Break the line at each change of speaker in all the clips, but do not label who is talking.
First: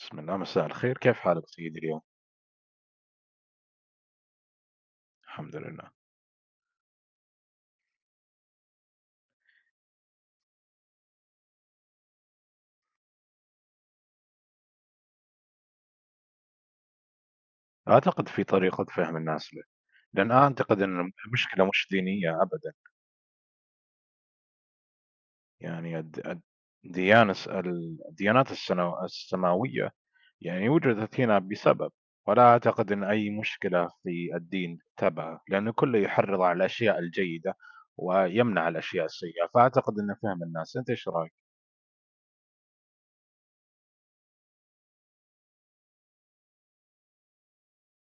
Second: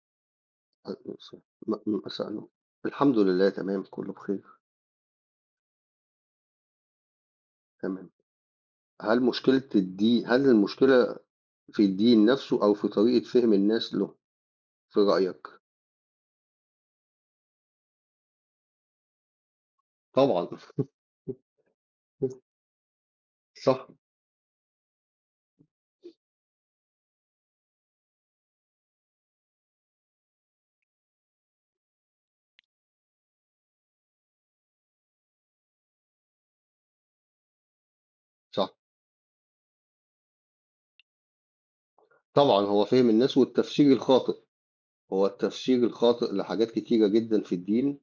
بسم الله، مساء الخير. كيف حالك سيدي اليوم؟
أسأله. الحمد لله تمام، كله بخير،
الحمد لله.
تمام. هل المشكلة في الدين نفسه أو في طريقة فهم الناس له في رأيك؟
أعتقد في طريقة فهم الناس له. لأن
طبعًا،
أعتقد أن المشكلة مش دينية أبدا.
صح،
يعني الديانة الس- السماوية يعني وجدت هنا بسبب، ولا أعتقد أن أي مشكلة في الدين تبعه، لأنه كله يحرض على الأشياء الجيدة ويمنع
صح.
الأشياء السيئة. فأعتقد أن فهم الناس. أنت إيش رأيك؟
طبعًا هو فهم الناس والتفسير الخاطئ، هو التفسير الخاطئ لحاجات كتيرة جدًا في الدين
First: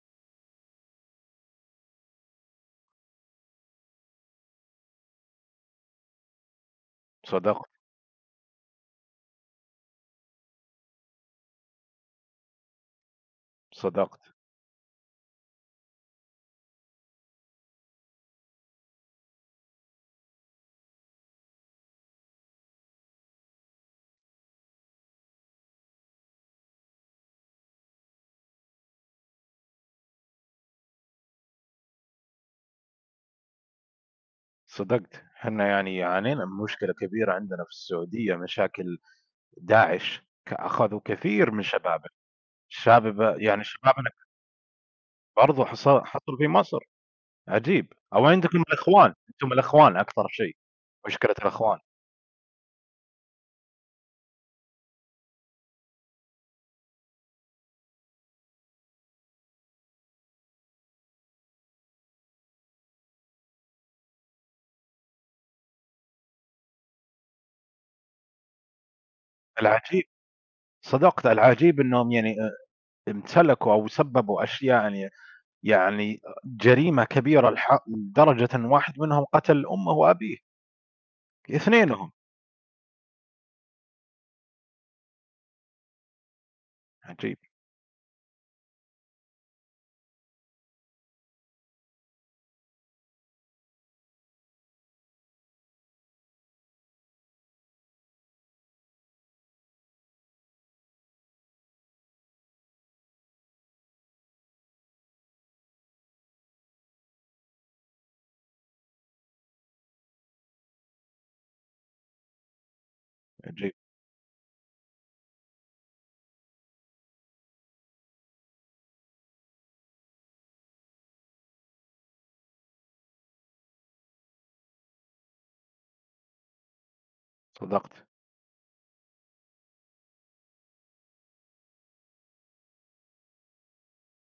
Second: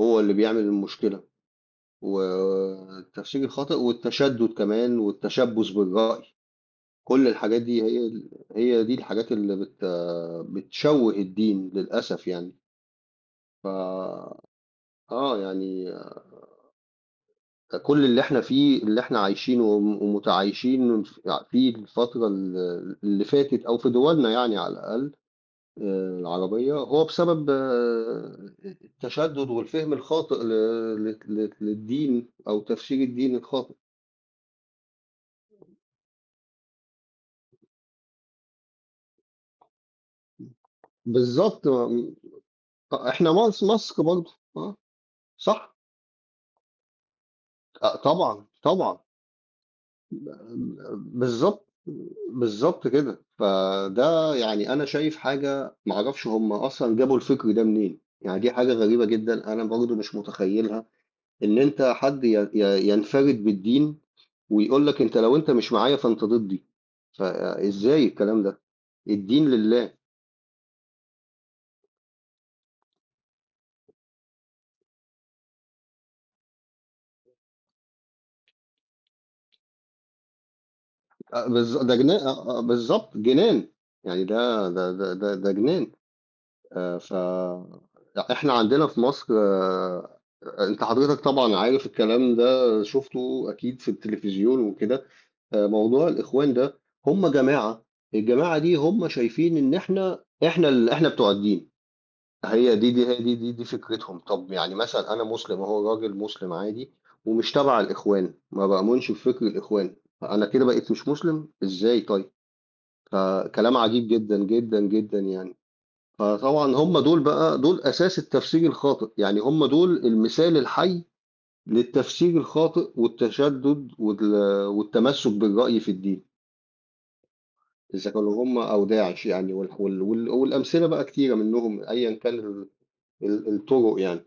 هو اللي بيعمل المشكلة، والتفسير الخاطئ والتشدُّد كمان والتشبُّث بالرأي، كل الحاجات
صدقت.
دي هي دي الحاجات اللي بتشوِّه الدين للأسف يعني. ف
صدقت.
آه، يعني كل اللي إحنا فيه اللي إحنا عايشينه وم ومتعايشين فيه الفترة اللي فاتت أو في دولنا يعني على الأقل العربية، هو بسبب التشدد والفهم الخاطئ ل ل ل للدين أو تفسير الدين الخاطئ.
صدقت، احنا يعني عانينا من مشكلة كبيرة عندنا في السعودية، مشاكل داعش، أخذوا كثير من
بالضبط.
شبابه، شباب
إحنا
يعني
مصر
شبابنا.
برضه، آه،
برضه
صح،
حصلوا في مصر، عجيب. أو
طبعًا،
عندكم
طبعًا.
الإخوان، أنتم الإخوان أكثر شيء، مشكلة
بالضبط،
الإخوان.
بالضبط كده. فده يعني أنا شايف حاجة ما أعرفش هم أصلًا جابوا الفكر ده منين، يعني دي حاجة غريبة جدًا أنا برضه مش متخيّلها، إن أنت حد ي ي ينفرد بالدين ويقول لك أنت لو أنت مش معايا فأنت ضدي، فإزاي الكلام ده؟ الدين لله.
العجيب، صدقت. العجيب إنهم يعني أ امتلكوا أو سببوا أشياء، يعني يعني جريمة كبيرة لدرجة إن واحد منهم قتل أمه وأبيه،
أ بالض ده
اثنينهم.
جنا أ أ بالضبط جنان، يعني ده جنان. ف
عجيب.
إحنا عندنا في مصر أنت حضرتك طبعًا عارف الكلام ده، شُفته أكيد في التليفزيون وكده. موضوع الإخوان ده هم جماعة، الجماعة دي هم شايفين إن إحنا بتوع الدين، هي دي دي هي دي دي دي فكرتهم. طَب يعني مثلًا أنا مسلم أهو، راجل مسلم عادي ومش تبع الإخوان، ما بأؤمنش بفكر الإخوان، فأنا كده بقيت مش مسلم؟ إزاي طيب؟
عجيب.
فكلام عجيب جدًا، جدًا، جدًا يعني. فطبعًا هم دول بقى أساس التفسير الخاطئ، يعني هم دول المثال الحي للتفسير الخاطئ والتشدد والتمسّك بالرأي في الدين،
صدقت.
إذا كانوا هم أو داعش يعني والأمثلة بقى كتيرة منهم أيًا كان ال ال الطرق يعني.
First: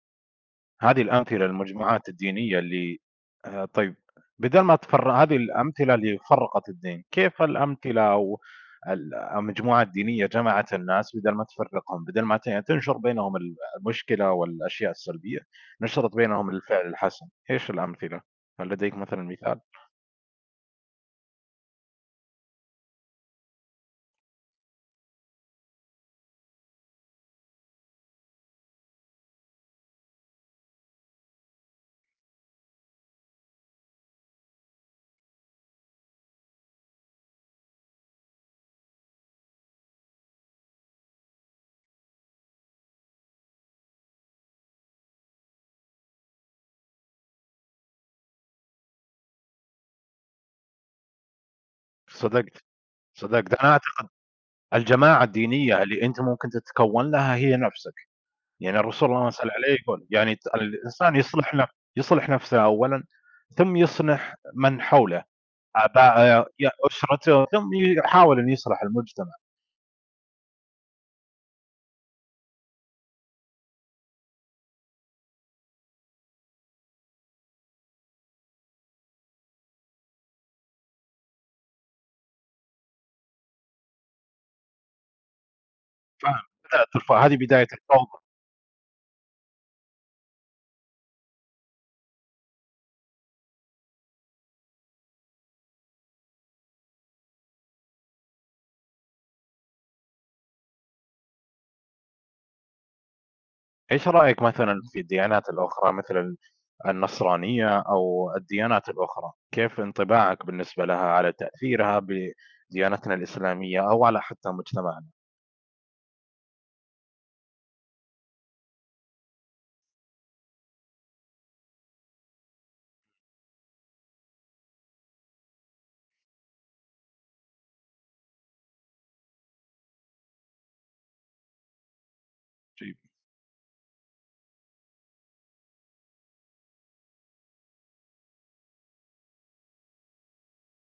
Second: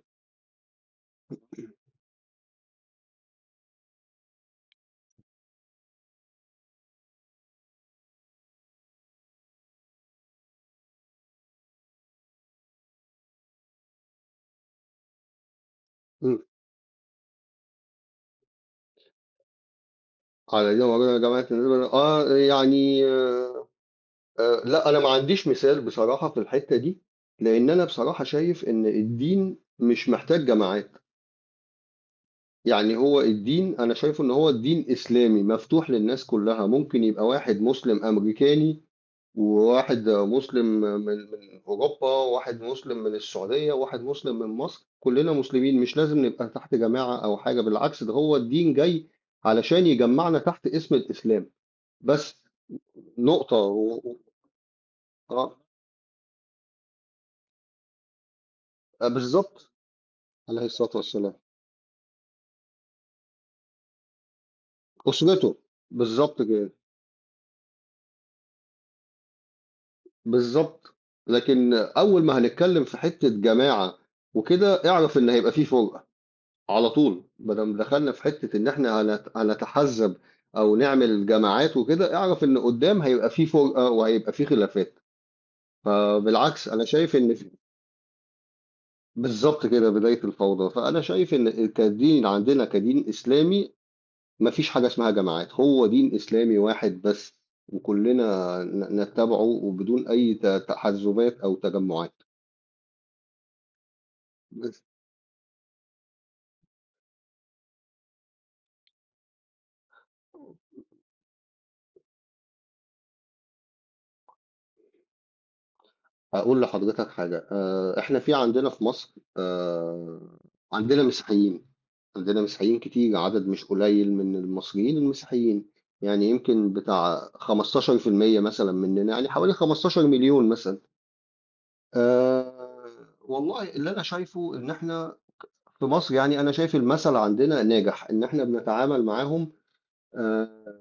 هذه الأمثلة للمجموعات الدينية اللي آآ، طيب، بدال ما تفر هذه الأمثلة اللي فرّقت الدين، كيف الأمثلة أو المجموعة الدينية جمعت الناس بدل ما تفرّقهم، بدل ما يعني تنشر بينهم المشكلة والأشياء السلبية، نشرت
إمم.
بينهم الفعل الحسن؟ إيش الأمثلة؟ هل لديك مثلًا مثال؟
على دين مولانا جماعة النسبة. آه، يعني لأ، أنا ما عنديش مثال بصراحة في الحتّة دي، لإن أنا بصراحة شايف إن الدين مش محتاج جماعات. يعني هو الدين أنا شايفه إن هو الدين إسلامي مفتوح للناس كلها ممكن يبقى واحد مسلم أمريكاني وواحد مسلم من أوروبا وواحد مسلم من السعودية وواحد مسلم من مصر كلنا مسلمين مش لازم نبقى تحت جماعة أو حاجة بالعكس ده هو الدين جاي علشان يجمعنا تحت اسم الإسلام بس
صدقت. صدقت،
نقطة
أنا
و...
أعتقد
و-
الجماعة الدينية اللي أنت ممكن تتكوّن لها هي نفسها. يعني
آه،
الرسول الله صلى الله عليه
بالظبط.
وسلم يقول، يعني
عليه الصلاة
الإنسان
والسلام.
يصلح نفسه أولًا، ثم يصلح من حوله،
أسرته. بالظبط
آبائه،
كده.
أسرته، ثم يحاول أن يصلح المجتمع.
بالضبط. لكن أول ما هنتكلّم في حتّة جماعة وكده، اعرف إن هيبقى في فُرقة على طول، ما دام دخلنا في حتّة إن إحنا هنتحزّب أو نعمل جماعات وكده، اعرف إن قدّام هيبقى في فُرقة وهيبقى في خلافات، فبالعكس أنا
فبدأت الف
شايف إن
هذه
ف
بداية الفوضى.
بالضبط كده بداية الفوضى، فأنا شايف إن كدين عندنا كدين إسلامي ما فيش حاجة اسمها جماعات، هو دين إسلامي واحد بس وكلّنا نتّبعه وبدون أي تحزُّبات أو تجمُّعات،
إيش رأيك مثلًا
بس.
في الديانات الأخرى، مثل النصرانية أو الديانات الأخرى؟ كيف انطباعك بالنسبة لها على تأثيرها بديانتنا الإسلامية أو على حتى مجتمعنا؟
هاقول لحضرتك حاجة، إحنا عندنا في مصر عندنا مسيحيين، عندنا مسيحيين كتير، عدد مش قليل من المصريين المسيحيين، يعني يمكن بتاع 15% مثلًا مننا، يعني حوالي 15.000.000 مثلًا. آآ
جيد.
والله اللي أنا شايفه إن إحنا في مصر يعني أنا شايف المثل عندنا ناجح، إن إحنا بنتعامل معاهم آآ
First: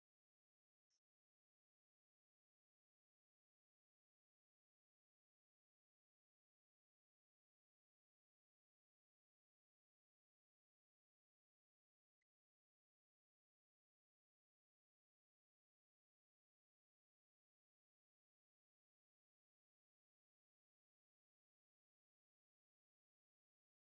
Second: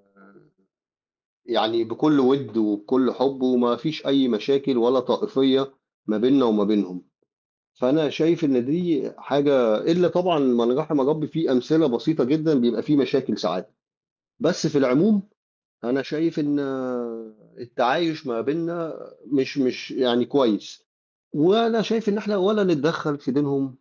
يعني بكل وِد وبكل حُب وما فيش أي مشاكل ولا طائفية ما بيننا وما بينهم. فأنا شايف إن دي حاجة إلا طبعًا من رحم ربي في أمثلة بسيطة جدًا بيبقى في مشاكل ساعات، بس في العموم أنا شايف إن التعايش ما بيننا مش يعني كويس، وأنا شايف إن إحنا ولا نتدخّل في دينهم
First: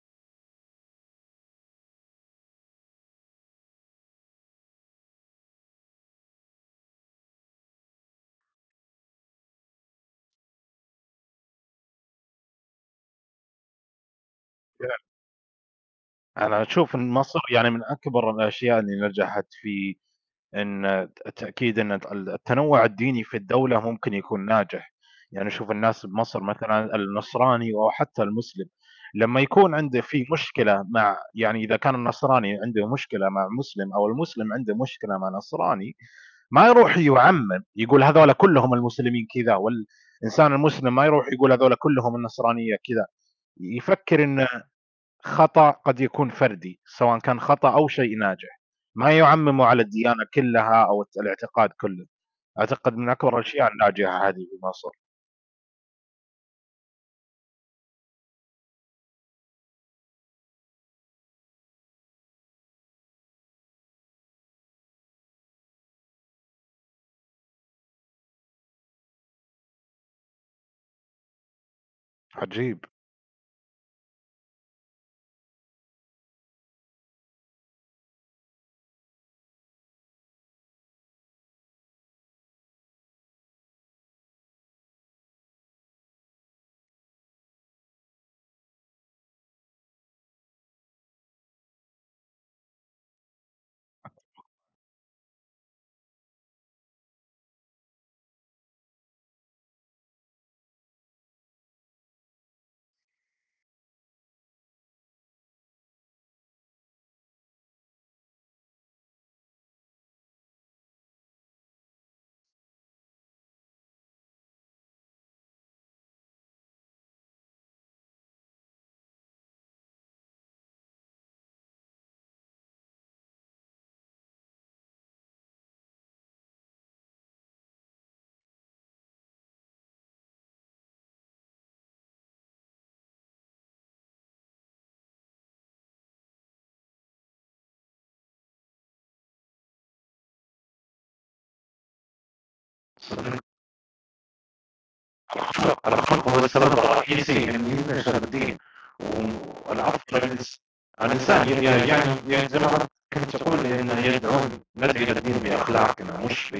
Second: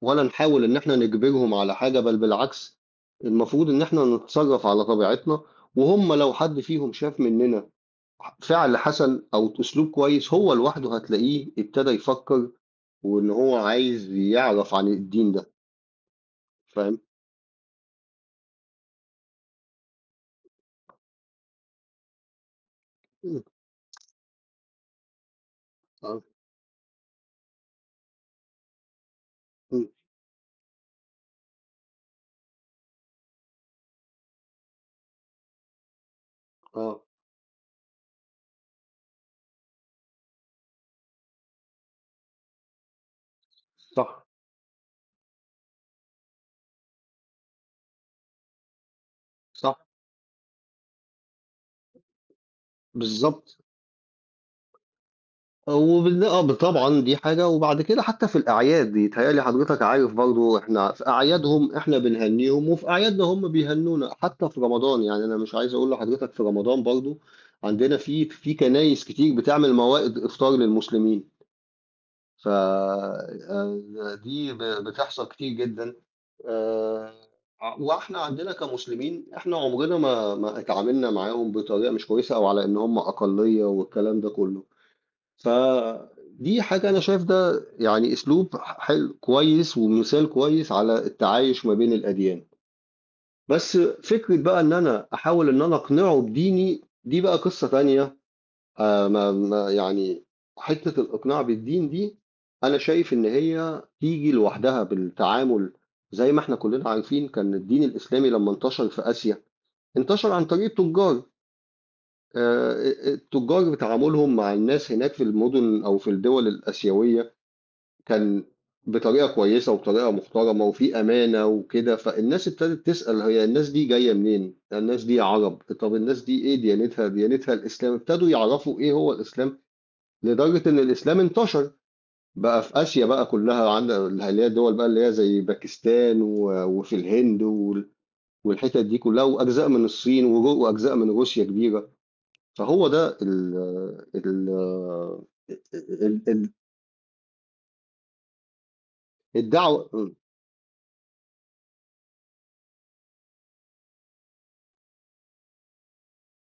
ولا نحاول إن إحنا نجبرهم على حاجة، بل بالعكس المفروض إن إحنا نتصرّف على طبيعتنا، وهُم لو حد فيهم شاف مننا فعل حسن أو أسلوب كويس هو لوحده هتلاقيه ابتدى يفكّر وإن هو عايز يعرف عن الدين ده،
أنا أشوف
فاهم؟
إن مصر يعني من أكبر الأشياء اللي نجحت في إن التأكيد إن التنوّع الديني في
إمم،
الدولة ممكن يكون ناجح. يعني شوف الناس
آه،
بمصر مثلًا، النصراني أو حتى المسلم، لمّا يكون
إمم،
عنده في مشكلة مع، يعني إذا كان النصراني عنده مشكلة مع مسلم أو المسلم عنده مشكلة مع نصراني، ما يروح
آه،
يُعمّم، يقول هذولا كلّهم المسلمين كذا، والإنسان المسلم ما يروح يقول هذولا كلّهم النصرانية كذا. يفكّر
صح،
إن خطأ قد يكون فردي، سواء كان خطأ أو شيء ناجح. ما يُعمّموا
صح،
على الديانة كلّها أو الاعتقاد كلّه. أعتقد من أكبر
بالضبط.
الأشياء الناجحة هذه في مصر.
وبالن آه، طبعًا دي حاجة وبعد كده حتى في الأعياد، يتهيأ لي حضرتك عارف برضه إحنا في أعيادهم إحنا بنهنّيهم وفي أعيادنا هم بيهنّونا، حتى في رمضان، يعني أنا مش عايز أقول لحضرتك في رمضان برضه عندنا في كنايس كتير بتعمل موائد إفطار للمسلمين. ف
عجيب.
دي بتحصل كتير جدًا آآ، وإحنا عندنا كمسلمين إحنا عمرنا ما اتعاملنا معاهم بطريقة مش كويسة أو على إن هم أقلية والكلام ده كله، فدي حاجة أنا شايف ده يعني أسلوب حلو كويس ومثال كويس على التعايش ما بين الأديان، بس فكرة بقى إن أنا أحاول إن أنا أقنعه بديني دي بقى قصة تانية ما يعني حتّة الإقناع بالدين دي، أنا شايف إن هي تيجي لوحدها بالتعامل، زي ما إحنا كُلّنا عارفين كان الدين الإسلامي لمّا انتشر في آسيا، انتشر عن طريق التُجّار، أ التُجّار بتعاملهم مع الناس هناك في المدن أو في الدول الآسيوية كان بطريقة كويسة وبطريقة محترمة وفي أمانة وكده، فالناس ابتدت تسأل هي الناس دي جاية منين؟ الناس دي عرب، طَب الناس دي إيه ديانتها؟ ديانتها الإسلام، ابتدوا يعرفوا إيه هو الإسلام. لدرجة إن الإسلام انتشر بقى في آسيا بقى كلها عند اللي هي الدول بقى اللي هي زي باكستان وفي الهند والحتت دي كلها وأجزاء من الصين وأجزاء من روسيا كبيرة فهو ده
صدق.
ال
الأخلاق،
ال-
الأخلاق هو
ال-
السبب الرئيسي إن الناس شادين،
الدعوة.
والعطف على على الإنسان، ي ي يعني يعني زي ما كنت تقول، إنه يدعون الناس إلى الدين بأخلاقنا، مش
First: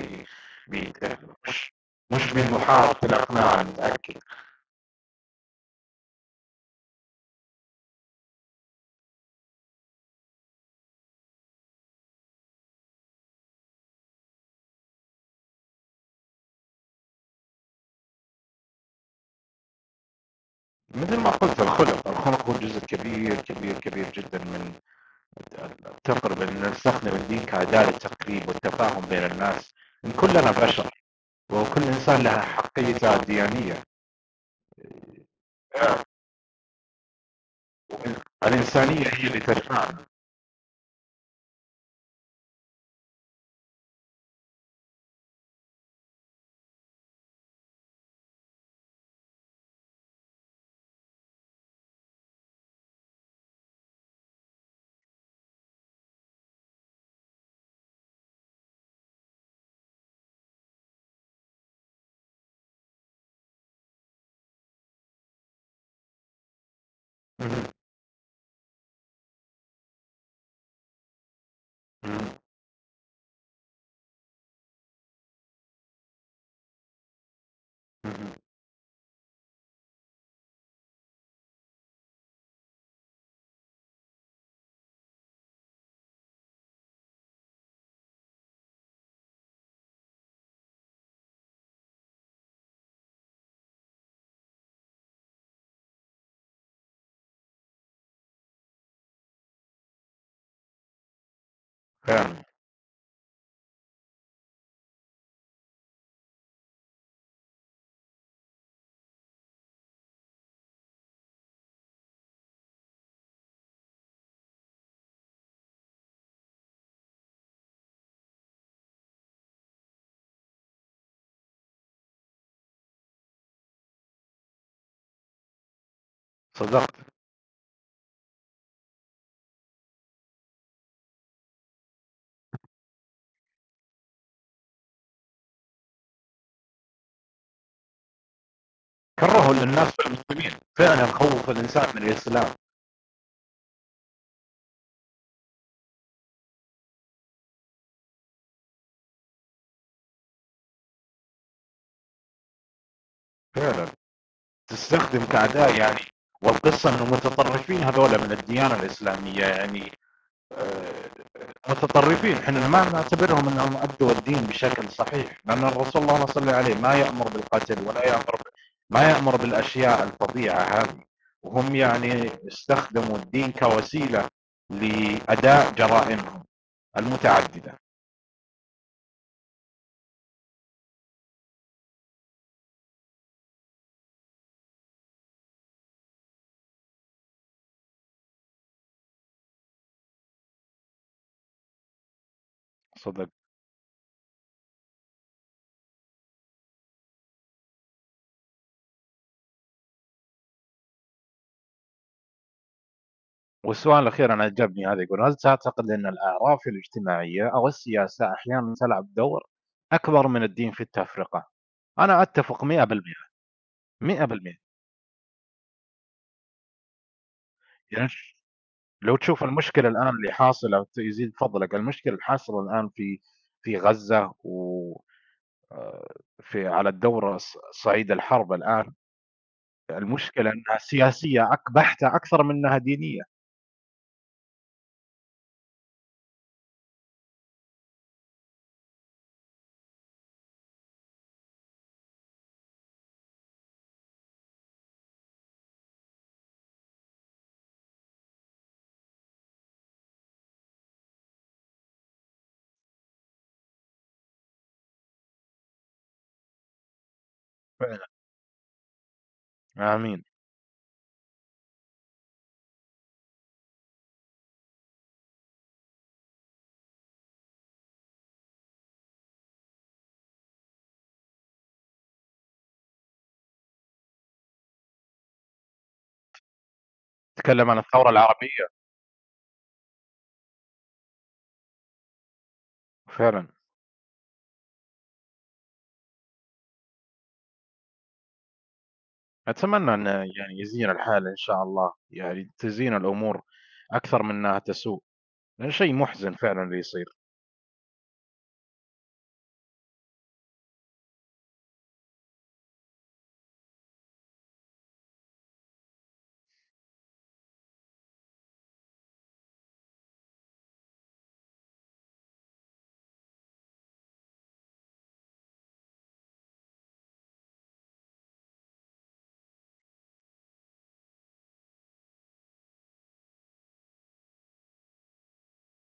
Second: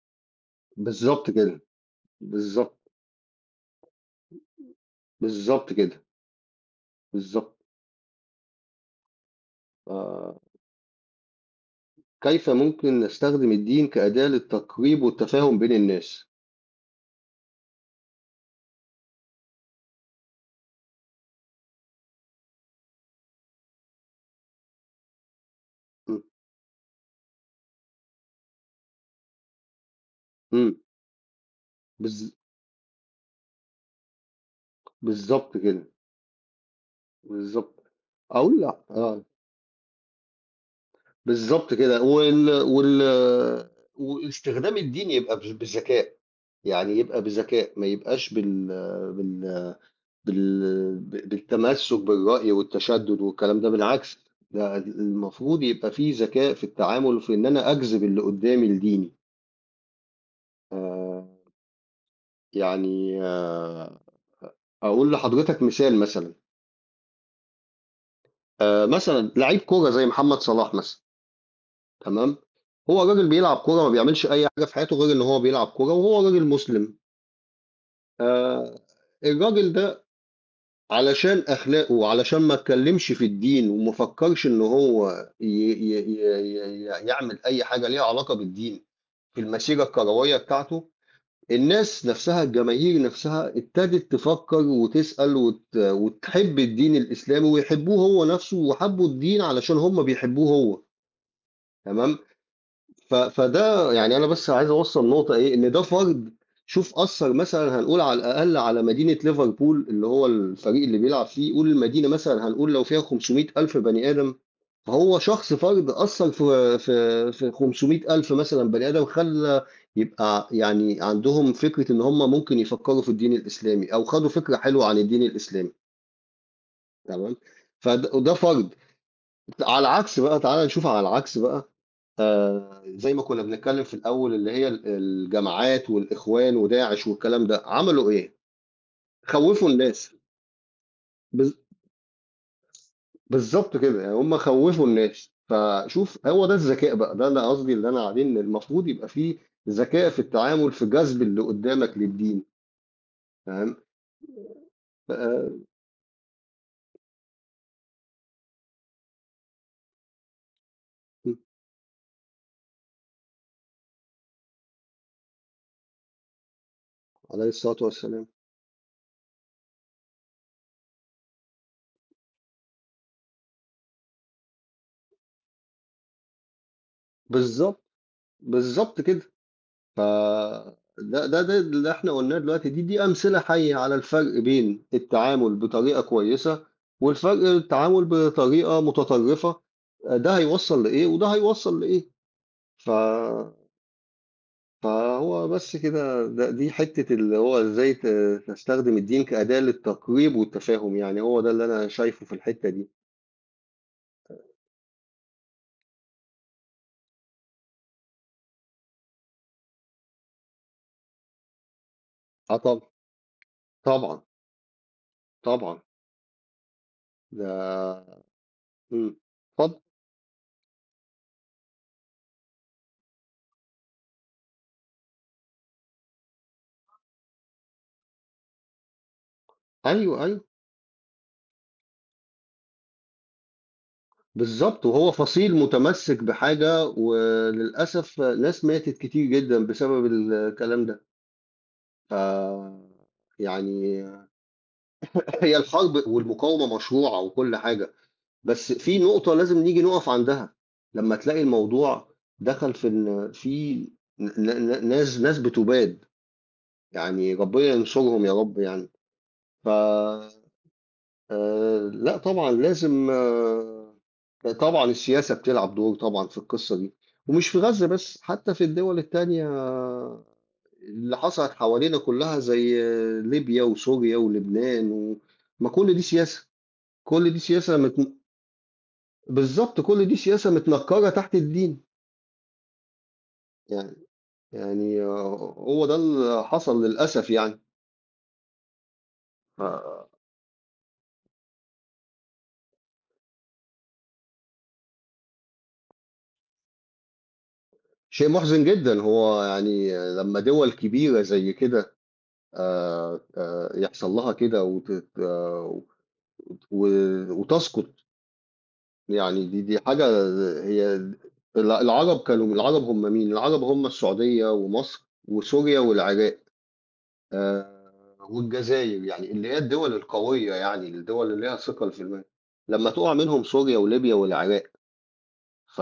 ب ب
بالظبط كده،
مش
بالظبط،
بالمحاولة الإقناع، أنا متأكد.
بالظبط كده، بالظبط. آه، كيف ممكن نستخدم الدين كأداة للتقريب والتفاهم بين الناس؟
مثل ما قلت، الخلق، الخلق هو جزء كبير كبير كبير جدا من
م-
تقرب ان نستخدم الدين كأداة للتقريب والتفاهم بين الناس. إن كلنا
م.
بشر، وكل إنسان
بالز-
لها حقيتها الديانية،
بالظبط كده، بالظبط، أقول لا
والإنسانية هي اللي تجمعنا.
بالضبط كده، وال وال واستخدام الدين يبقى بذكاء، يعني يبقى بذكاء ما يبقاش بال بالتمسّك بالرأي والتشدُّد والكلام ده، بالعكس ده المفروض يبقى في ذكاء في التعامل وفي إن أنا أجذب اللي قدّامي لديني، آآ يعني أقول لحضرتك مثال مثلًا،
مهم.
مثلًا لعيب كورة زي محمد صلاح مثلًا تمام،
مهم.
هو راجل بيلعب كورة ما بيعملش أي حاجة في حياته غير إن هو بيلعب كورة وهو راجل مسلم.
مهم.
آه، الراجل ده علشان أخلاقه وعلشان ما اتكلمش في الدين وما فكرش إن هو ي ي ي ي يعمل أي حاجة ليها علاقة بالدين في المسيرة الكروية بتاعته، الناس نفسها الجماهير نفسها ابتدت تفكر وتسأل وتحب الدين الإسلامي ويحبوه هو نفسه وحبوا الدين علشان هم بيحبوه هو، تمام؟
فعلا.
فده يعني أنا بس عايز أوصّل نقطة إيه، إن ده فرد شوف أثّر مثلًا هنقول على الأقل على مدينة ليفربول اللي هو الفريق اللي بيلعب فيه، قُل المدينة مثلًا هنقول لو فيها 500,000 بني آدم، فهو شخص فرد أثّر في 500,000 مثلًا بني آدم، خلّى يبقى يعني عندهم فكرة إن هم ممكن يفكّروا في الدين الإسلامي أو خدوا فكرة حلوة عن الدين الإسلامي
صدقت.
تمام، وده فرد، على العكس بقى تعالَ نشوف على العكس بقى آه، زي ما كنا بنتكلم في الأول اللي هي الجماعات والإخوان وداعش والكلام ده عملوا إيه؟
كرهوا
خوفوا
للناس في
الناس.
المسلمين، فعلا خوف
بز-
الإنسان من الإسلام.
بالظبط كده يعني هم خوفوا الناس فشوف هو ده الذكاء بقى ده أنا قصدي اللي أنا قاعدين إن المفروض يبقى فيه ذكاء في التعامل في جذب اللي قدامك للدين تمام؟
فعلا تستخدم
آه،
كأداة يعني. والقصة أنه متطرفين هذول من الديانة الإسلامية، يعني متطرفين احنا ما نعتبرهم انهم ابدوا الدين بشكل صحيح، لان الرسول اللهم صل عليه ما يامر
عليه الصلاة
بالقتل ولا
والسلام.
يامر ب... ما يامر بالاشياء الفظيعه هذه. وهم يعني استخدموا الدين كوسيله لاداء جرائمهم المتعدده.
بالظبط، بالظبط كده. ف ده ده ده اللي إحنا قُلناه دلوقتي، دي أمثلة حيّة على الفرق بين التعامل بطريقة كويسة، والفرق التعامل بطريقة متطرفة، ده هيوصّل لإيه وده هيوصّل لإيه. ف
صدق.
فهو بس كده دي حتّة اللي هو إزاي تستخدم الدين كأداة للتقريب والتفاهم، يعني هو ده اللي أنا شايفه في الحتّة دي.
والسؤال الاخير انا عجبني هذا، يقول هل تعتقد ان الاعراف الاجتماعيه او السياسه احيانا تلعب دور اكبر من الدين في التفرقه؟ انا
آه،
اتفق 100%.
طبعًا،
100%.
طبعًا، ده
يعني
إمم،
لو تشوف
اتفضل.
المشكلة الآن اللي حاصلة، يزيد فضلك، المشكلة الحاصلة الآن في في غزة و آآ، في على الدور الص صعيد الحرب الآن.
أيوه، أيوه.
المشكلة إنها سياسية بحتة، أكثر من إنها دينية.
بالظبط وهو فصيل متمسك بحاجة وللأسف ناس ماتت كتير جدا بسبب الكلام ده ف يعني هي الحرب والمقاومة مشروعة وكل حاجة بس في نقطة لازم نيجي نقف عندها لما تلاقي الموضوع دخل في إن في ناس بتباد يعني ربنا
فعلًا.
ينصرهم يا رب يعني. ف
آمين.
آه، لأ طبعًا لازم طبعًا السياسة بتلعب دور طبعًا في القصة دي، ومش في غزة بس، حتى في الدول التانية اللي حصلت حوالينا كلها زي ليبيا وسوريا ولبنان ما كل دي سياسة، كل دي
تتكلم
سياسة
عن الثورة العربية.
بالضبط، كل دي سياسة متنكرة تحت الدين،
فعلًا.
يعني يعني هو ده اللي حصل للأسف يعني،
أتمنى
فشيء
إن يعني يزين الحال إن شاء الله، يعني تزين الأمور أكثر من إنها تسوء، لأن شيء مُحزن فعلًا اللي يصير.
محزن جدًا، هو يعني لمّا دول كبيرة زي كده يحصل لها كده وتت و وتسقط، يعني دي حاجة هي ال العرب كانوا العرب هم مين؟ العرب هم السعودية ومصر وسوريا والعراق آآ والجزاير، يعني اللي هي الدول القوية يعني، الدول اللي ليها ثقل في لمّا تُقع منهم سوريا وليبيا والعراق، ف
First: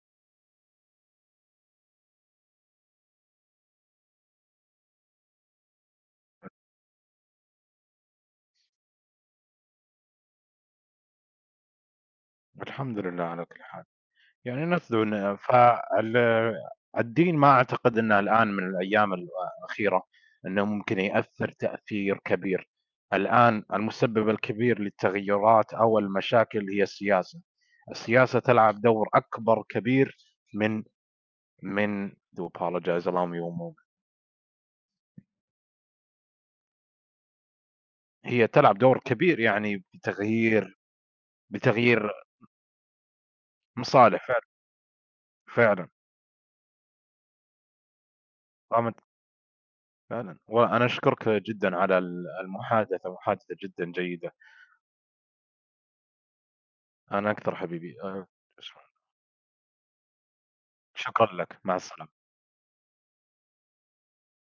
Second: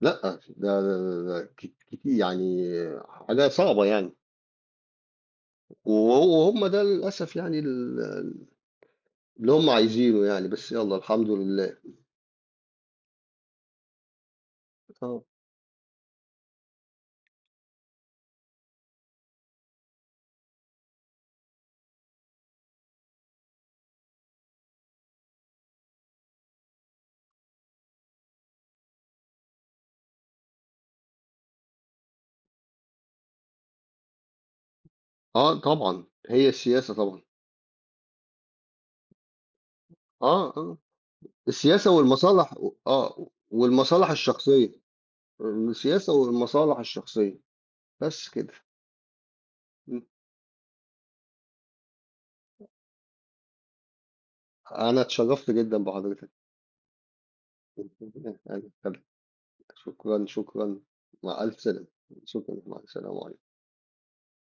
لأ، ده ك كتي يعني حاجة صعبة يعني، وهم ده للأسف يعني اللي هم عايزينه يعني، بس يالّا الحمد لله.
والحمد لله على كل حال. يعني نسدُ.
آه.
فال الدين ما أعتقد إنه الآن من الأيام الأخيرة إنه ممكن يأثّر تأثير كبير. الآن المسبب الكبير للتغيُّرات أو المشاكل هي السياسة. السياسة تلعب دور أكبر كبير من من do apologize allow me one moment.
آه طبعًا، هي السياسة طبعًا.
هي تلعب دور كبير، يعني
آه، آه.
بتغيير،
السياسة
بتغيير
والمصالح و آه، والمصالح
مصالح فعلًا.
الشخصية.
فعلًا.
السياسة والمصالح الشخصية، بس كده.
قامت
إمم.
فعلًا. وأنا أشكرك جدًا على المحادثة، محادثة جدًا جيدة.
أنا اتشرّفت جدًا بحضرتك.
أنا أكتر حبيبي. آه. ش
أنا- شكرًا، شكرًا.
شكرًا
مع ألف
لك، مع
سلامة.
السلامة.
شكرًا، مع السلامة.